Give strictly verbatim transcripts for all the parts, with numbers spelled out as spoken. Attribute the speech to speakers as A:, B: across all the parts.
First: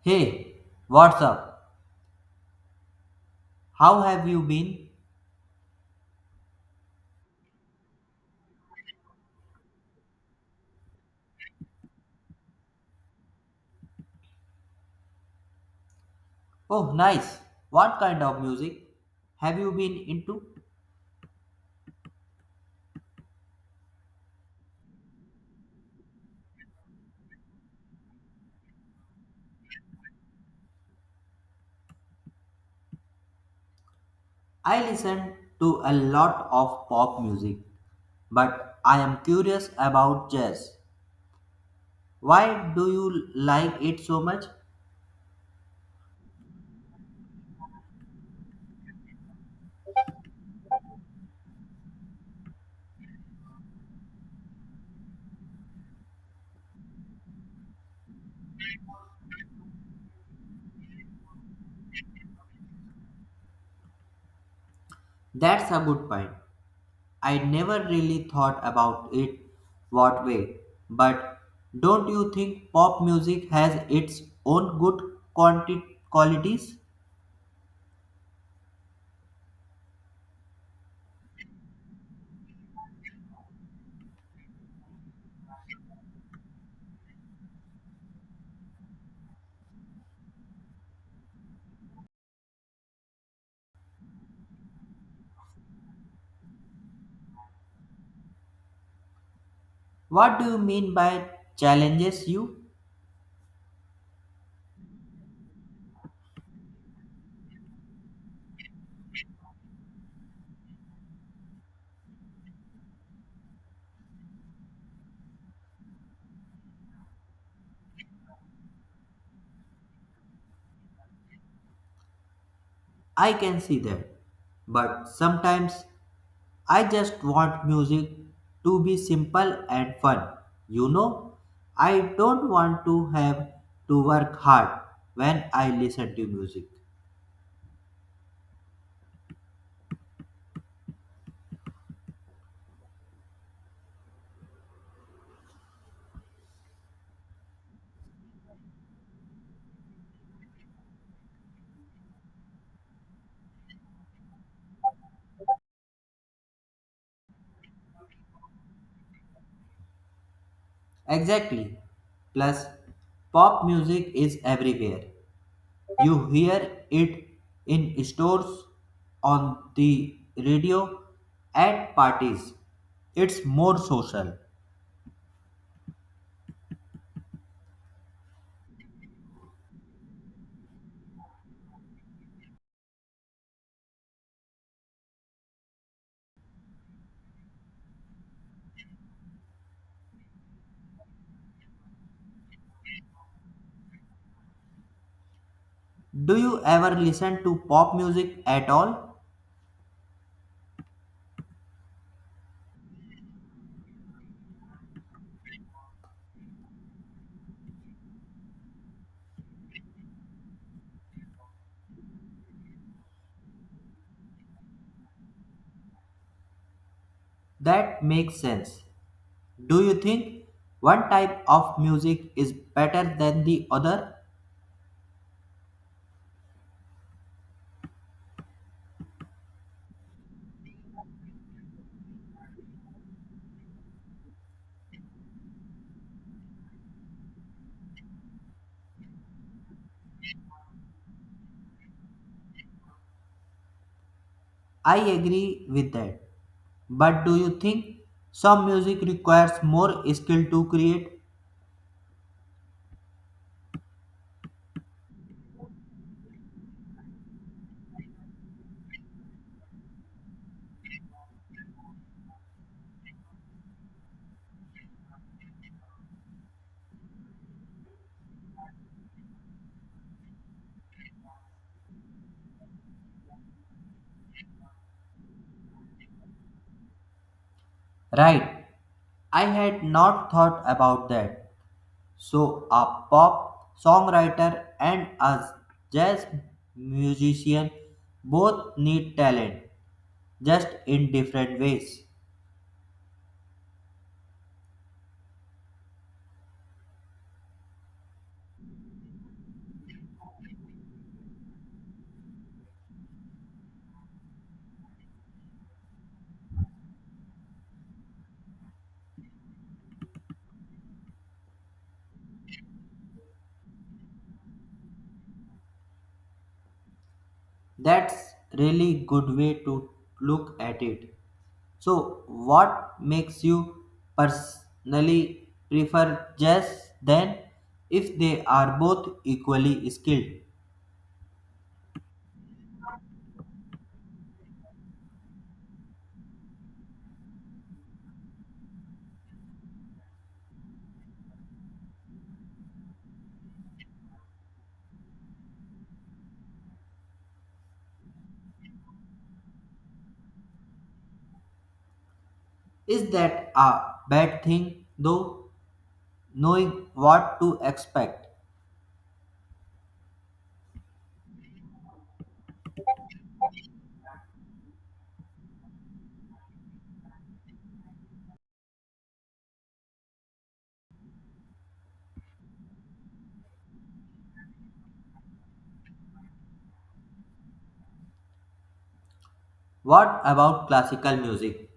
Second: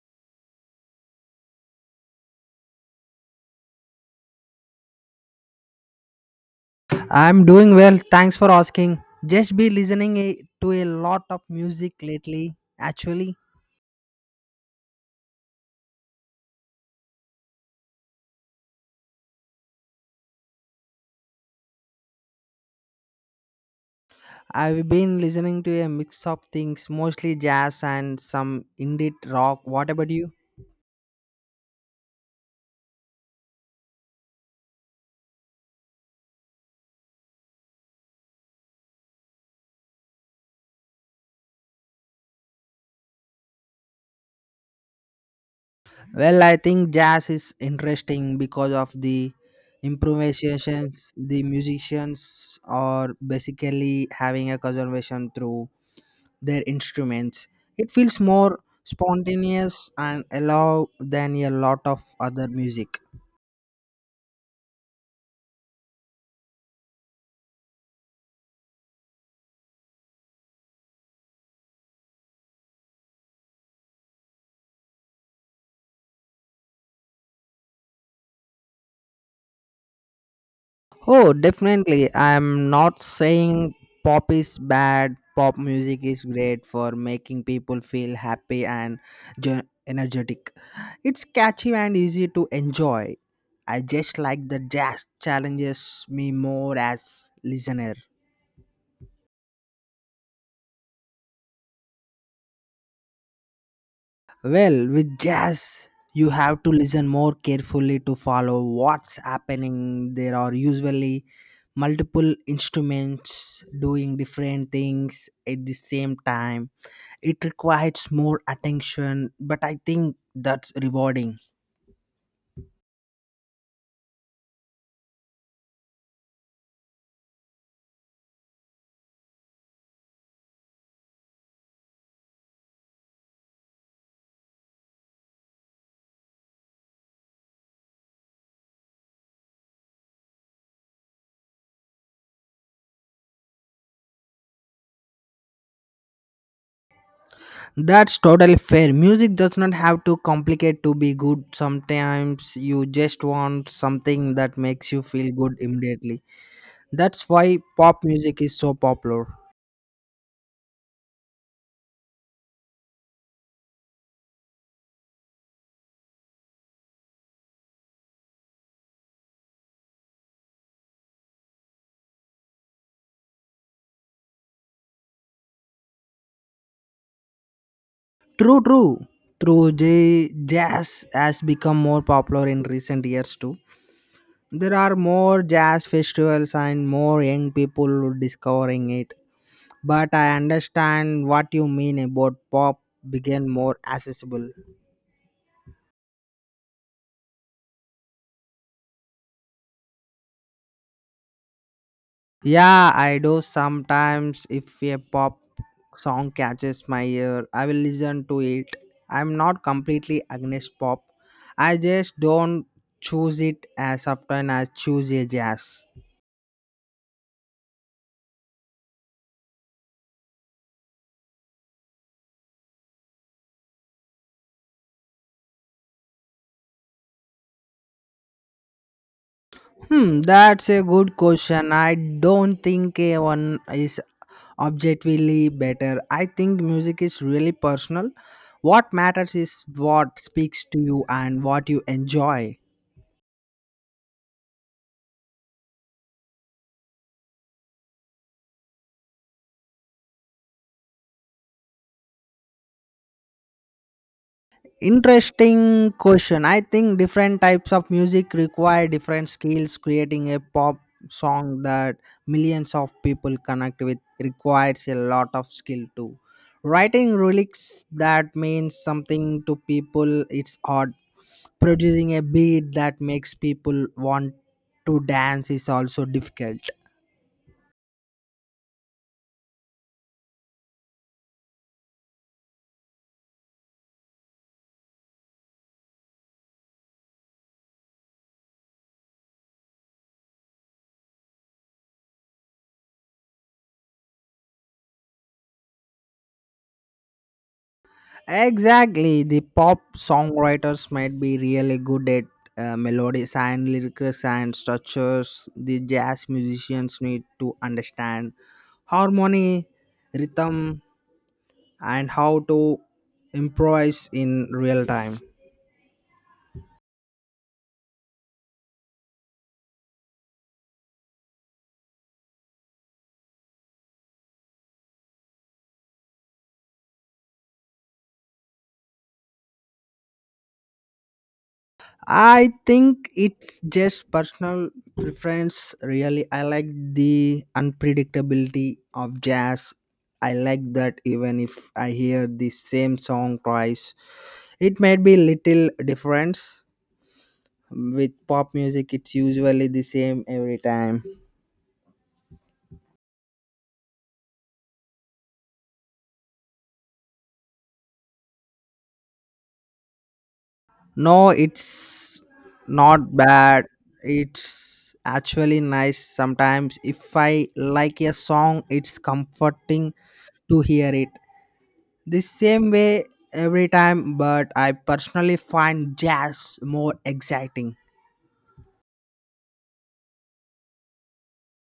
A: Hey, what's up? How have you been?
B: I'm doing well. Thanks for asking. Just be listening a- to a lot of music lately. Actually,
A: Oh, nice. What kind of music have you been into?
B: I've been listening to a mix of things, mostly jazz and some indie rock. What about you?
A: I listen to a lot of pop music, but I am curious about jazz. Why do you like it so much?
B: Well, I think jazz is interesting because of the improvisations the musicians are basically having a conversation through their instruments. It feels more spontaneous and allow than a lot of other music.
A: That's a good point. I never really thought about it what way, but don't you think pop music has its own good quanti- qualities?
B: Oh, definitely. I'm not saying pop is bad. Pop music is great for making people feel happy and ge- energetic. It's catchy and easy to enjoy. I just like the jazz challenges me more as listener.
A: What do you mean by challenges you?
B: Well, with jazz, you have to listen more carefully to follow what's happening. There are usually multiple instruments doing different things at the same time it requires more attention but I think that's rewarding.
A: I can see that. But sometimes I just want music to be simple and fun. You know, I don't want to have to work hard when I listen to music.
B: That's totally fair. Music does not have to complicate to be good. Sometimes you just want something that makes you feel good immediately. That's why pop music is so popular.
A: Exactly. Plus, pop music is everywhere. You hear it in stores, on the radio, at parties. It's more social.
B: True, true. True, J- jazz has become more popular in recent years too. There are more jazz festivals and more young people discovering it. But I understand what you mean about pop became more accessible.
A: Do you ever listen to pop music at all?
B: Yeah, I do sometimes. If a pop song catches my ear, I will listen to it. I'm not completely against pop. I just don't choose it as often as choose a jazz.
A: That makes sense. Do you think one type of music is better than the other?
B: Hmm, that's a good question. I don't think a one is objectively better. I think music is really personal. What matters is what speaks to you and what you enjoy.
A: I agree with that. But do you think some music requires more skill to create?
B: Interesting question. I think different types of music require different skills. Creating a pop song that millions of people connect with requires a lot of skill too. Writing lyrics that means something to people, it's hard producing a beat that makes people want to dance is also difficult.
A: Right. I had not thought about that. So, a pop songwriter and a jazz musician both need talent, just in different ways.
B: Exactly, the pop songwriters might be really good at uh, melodies and lyrics and structures. The jazz musicians need to understand harmony, rhythm, and how to improvise in real time.
A: That's really good way to look at it. So, what makes you personally prefer jazz then if they are both equally skilled?
B: I think it's just personal preference, really. I like the unpredictability of jazz. I like that even if I hear the same song twice, it might be little difference. With pop music, it's usually the same every time.
A: Is that a bad thing though? Knowing what to expect.
B: No, it's not bad. It's actually nice sometimes. If I like a song, it's comforting to hear it the same way every time, but I personally find jazz more exciting.
A: What about classical music?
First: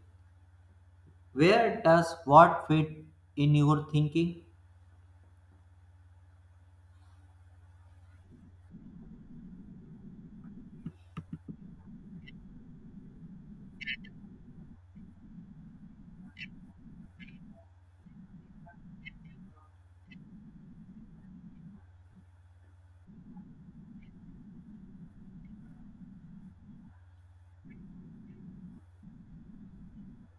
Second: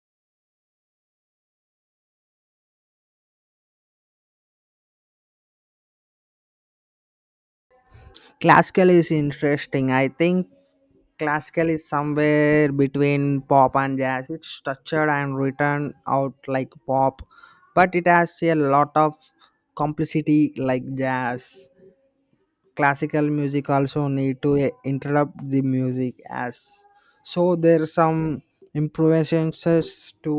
A: Where does what fit in your thinking?
B: Classical is interesting. I think classical is somewhere between pop and jazz. It's structured and written out like pop, but it has a lot of complexity like jazz. Classical music also need to eh, interrupt the music as so there's some improvisations to,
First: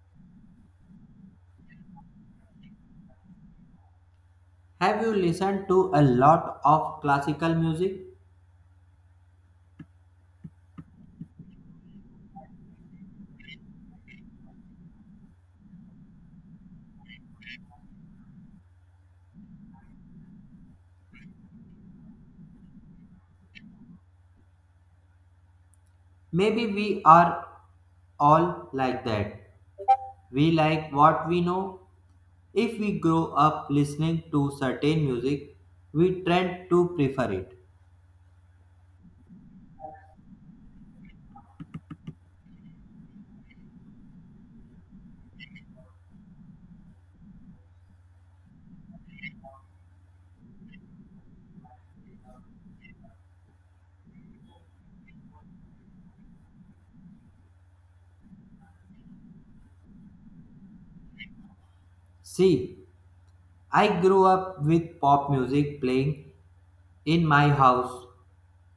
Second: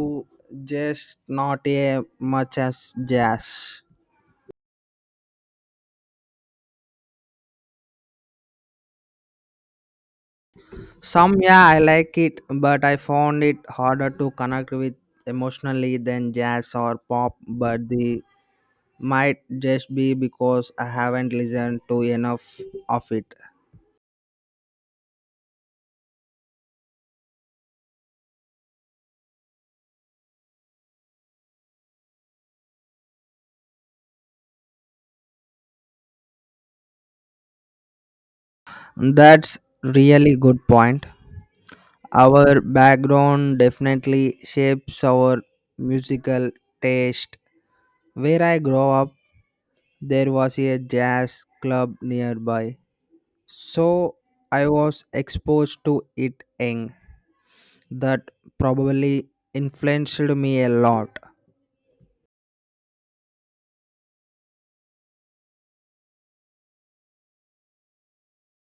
B: just not a much as jazz.
A: Have you listened to a lot of classical music?
B: Some, yeah, I like it, but I found it harder to connect with emotionally than jazz or pop, but the might just be because I haven't listened to enough of it.
A: Maybe we are all like that. We like what we know. If we grow up listening to certain music, we tend to prefer it.
B: That's really good point. Our background definitely shapes our musical taste. Where I grew up, there was a jazz club nearby, so I was exposed to it young. That probably influenced me a lot.
A: See, I grew up with pop music playing in my house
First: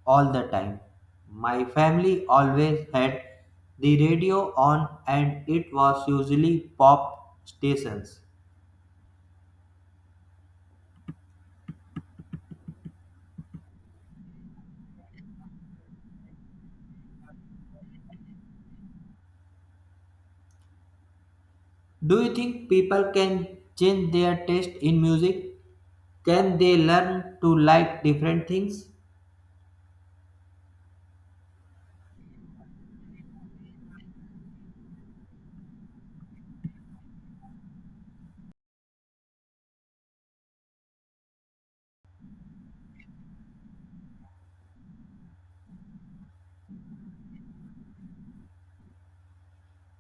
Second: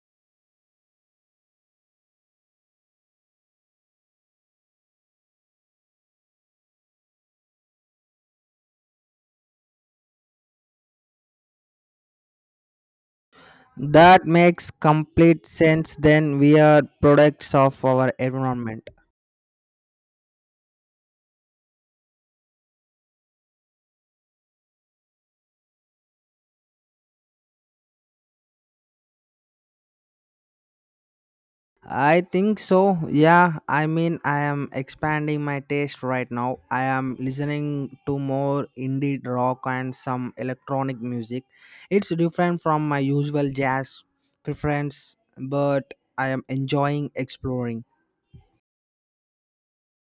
A: all the time. My family always had the radio on, and it was usually pop stations.
B: That makes complete sense. Then we are products of our environment.
A: Do you think people can change their taste in music? Can they learn to like different things?
B: I think so. Yeah, I mean, I am expanding my taste right now. I am listening to more indie rock and some electronic music. It's different from my usual jazz preference, but I am enjoying exploring.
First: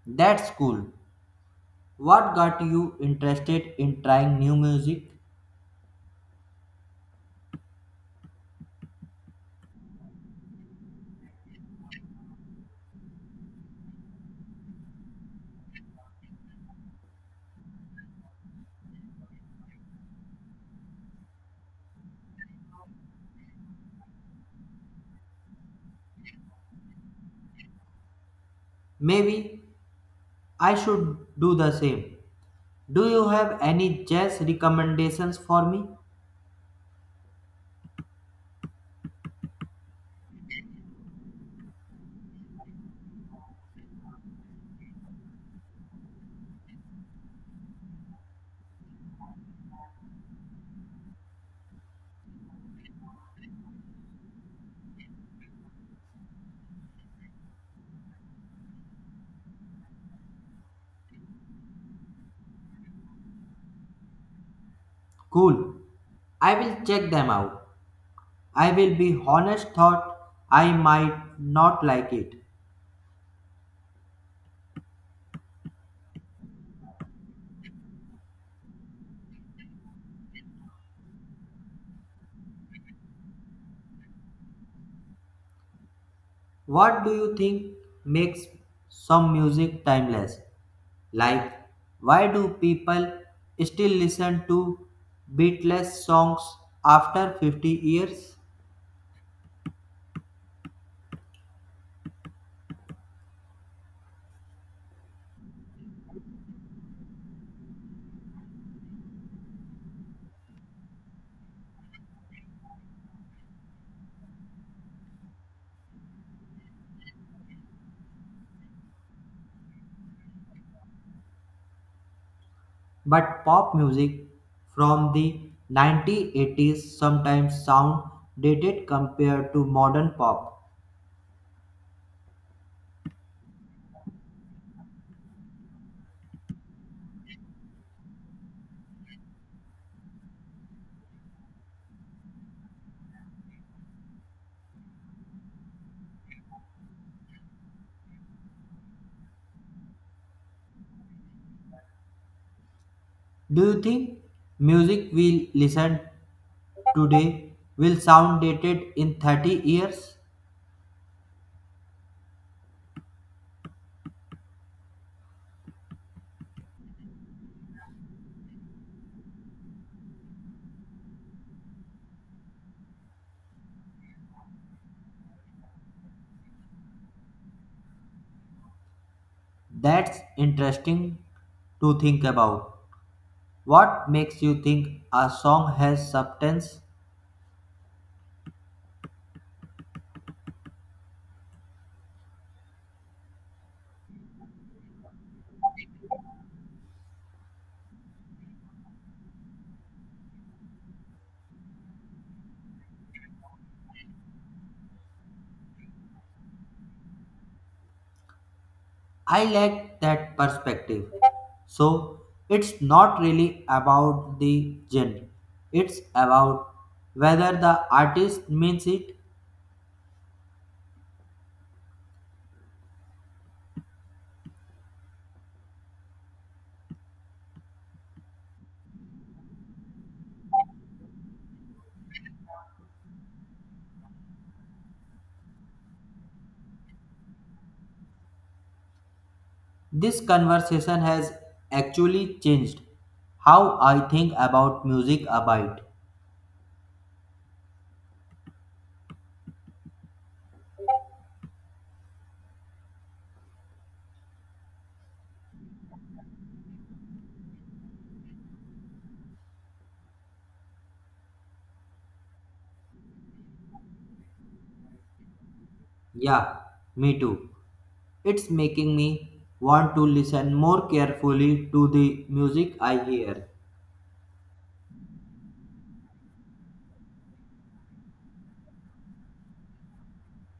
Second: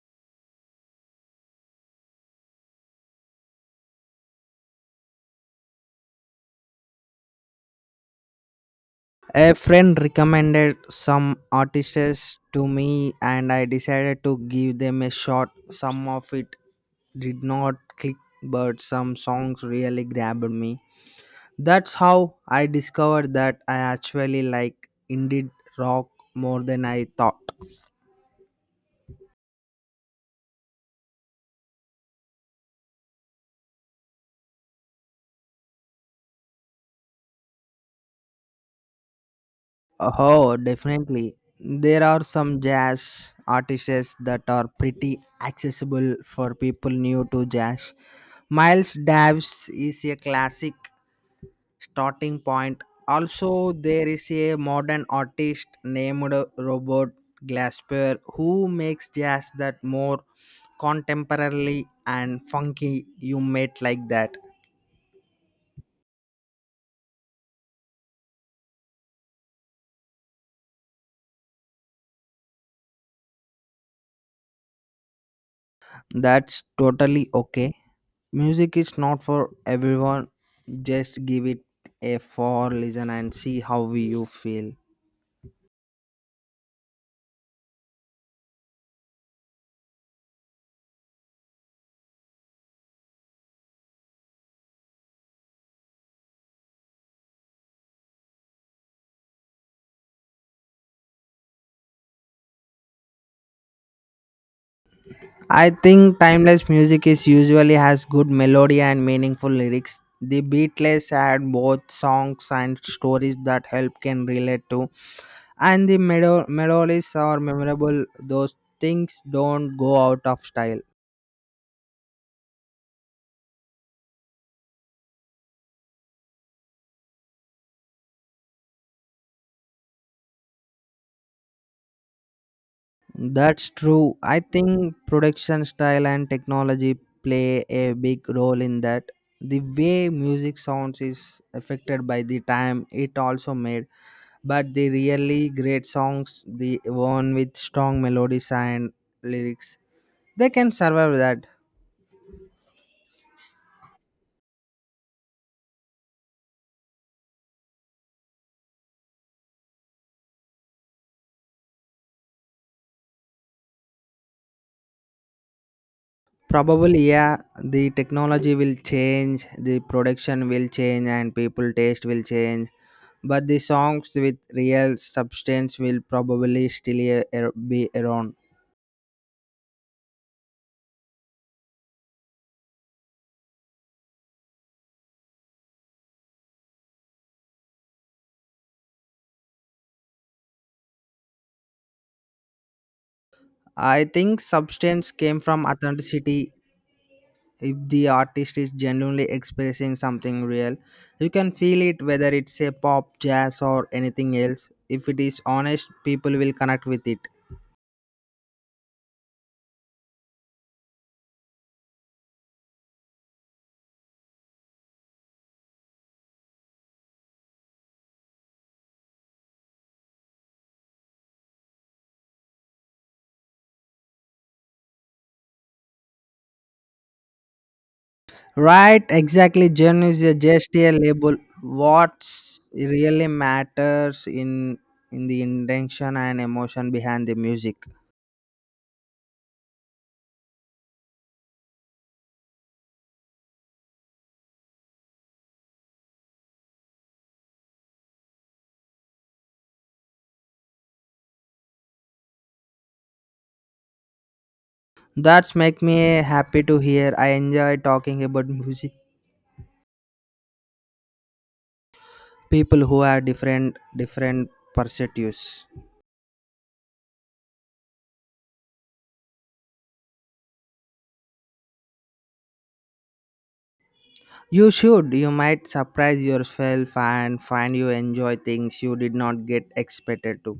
A: That's cool. What got you interested in trying new music?
B: A friend recommended some artists to me, and I decided to give them a shot. Some of it did not click, but some songs really grabbed me. That's how I discovered that I actually like indie rock more than I thought.
A: Maybe I should do the same. Do you have any jazz recommendations for me?
B: Oh, definitely. There are some jazz artists that are pretty accessible for people new to jazz. Miles Davis is a classic starting point. Also, there is a modern artist named Robert Glasper who makes jazz that more contemporarily and funky. You might like that.
A: Cool. I will check them out. I will be honest thought I might not like it.
B: That's totally okay. Music is not for everyone. Just give it a four listen and see how you feel.
A: What do you think makes some music timeless? Like, why do people still listen to beatless songs after fifty years?
B: I think timeless music is usually has good melody and meaningful lyrics. The Beatles had both songs and stories that help can relate to, and the melodies are memorable. Those things don't go out of style.
A: But pop music from the nineteen eighties sometimes sound dated compared to modern pop.
B: That's true. I think production style and technology play a big role in that. The way music sounds is affected by the time it also made, but the really great songs, the one with strong melodies and lyrics, they can survive that.
A: Do you think music we listen today will sound dated in thirty years?
B: Probably, yeah, the technology will change, the production will change, and people taste will change. But the songs with real substance will probably still a- a- be around.
A: That's interesting to think about. What makes you think a song has substance?
B: I think substance came from authenticity. If the artist is genuinely expressing something real, you can feel it whether it's a pop, jazz, or anything else. If it is honest, people will connect with it.
A: I like that perspective. So, it's not really about the genre, it's about whether the artist means it.
B: Right, exactly. Gen is a- just a label. What's really matters in in the intention and emotion behind the music.
A: This conversation has actually changed how I think about music a bit.
B: That's make me happy to hear. I enjoy talking about music. People who are different different perspectives.
A: Yeah, me too. It's making me want to listen more carefully to the music I hear.
B: You should. You might surprise yourself and find you enjoy things you did not get expected to.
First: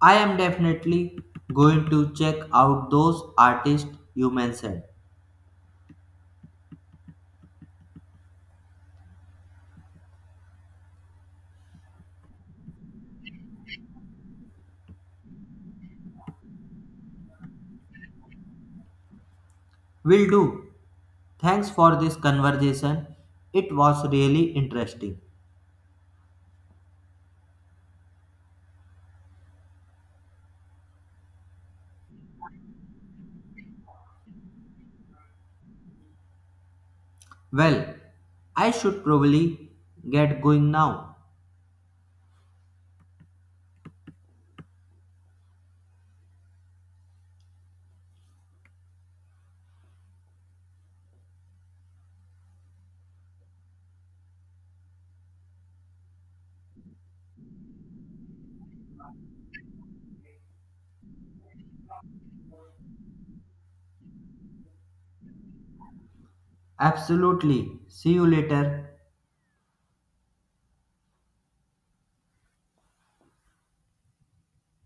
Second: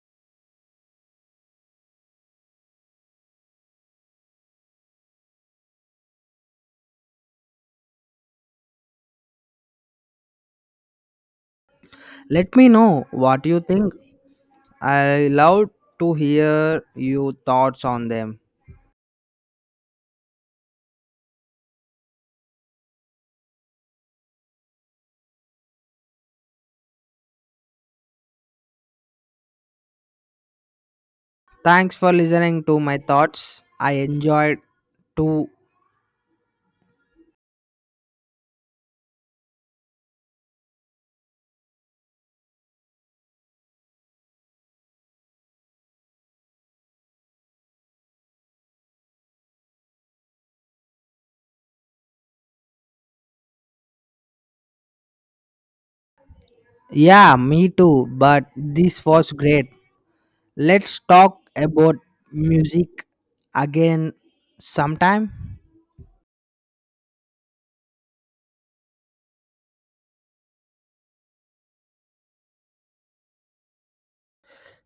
A: I am definitely going to check out those artists you mentioned.
B: Let me know what you think. I love to hear your thoughts on them.
A: Will do. Thanks for this conversation. It was really interesting.
B: Thanks for listening to my thoughts. I enjoyed too.
A: Well, I should probably get going now.
B: Yeah, me too. But this was great. Let's talk about music again sometime.
A: Absolutely. See you later.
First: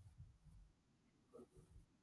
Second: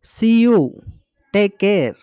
B: See you. Take care.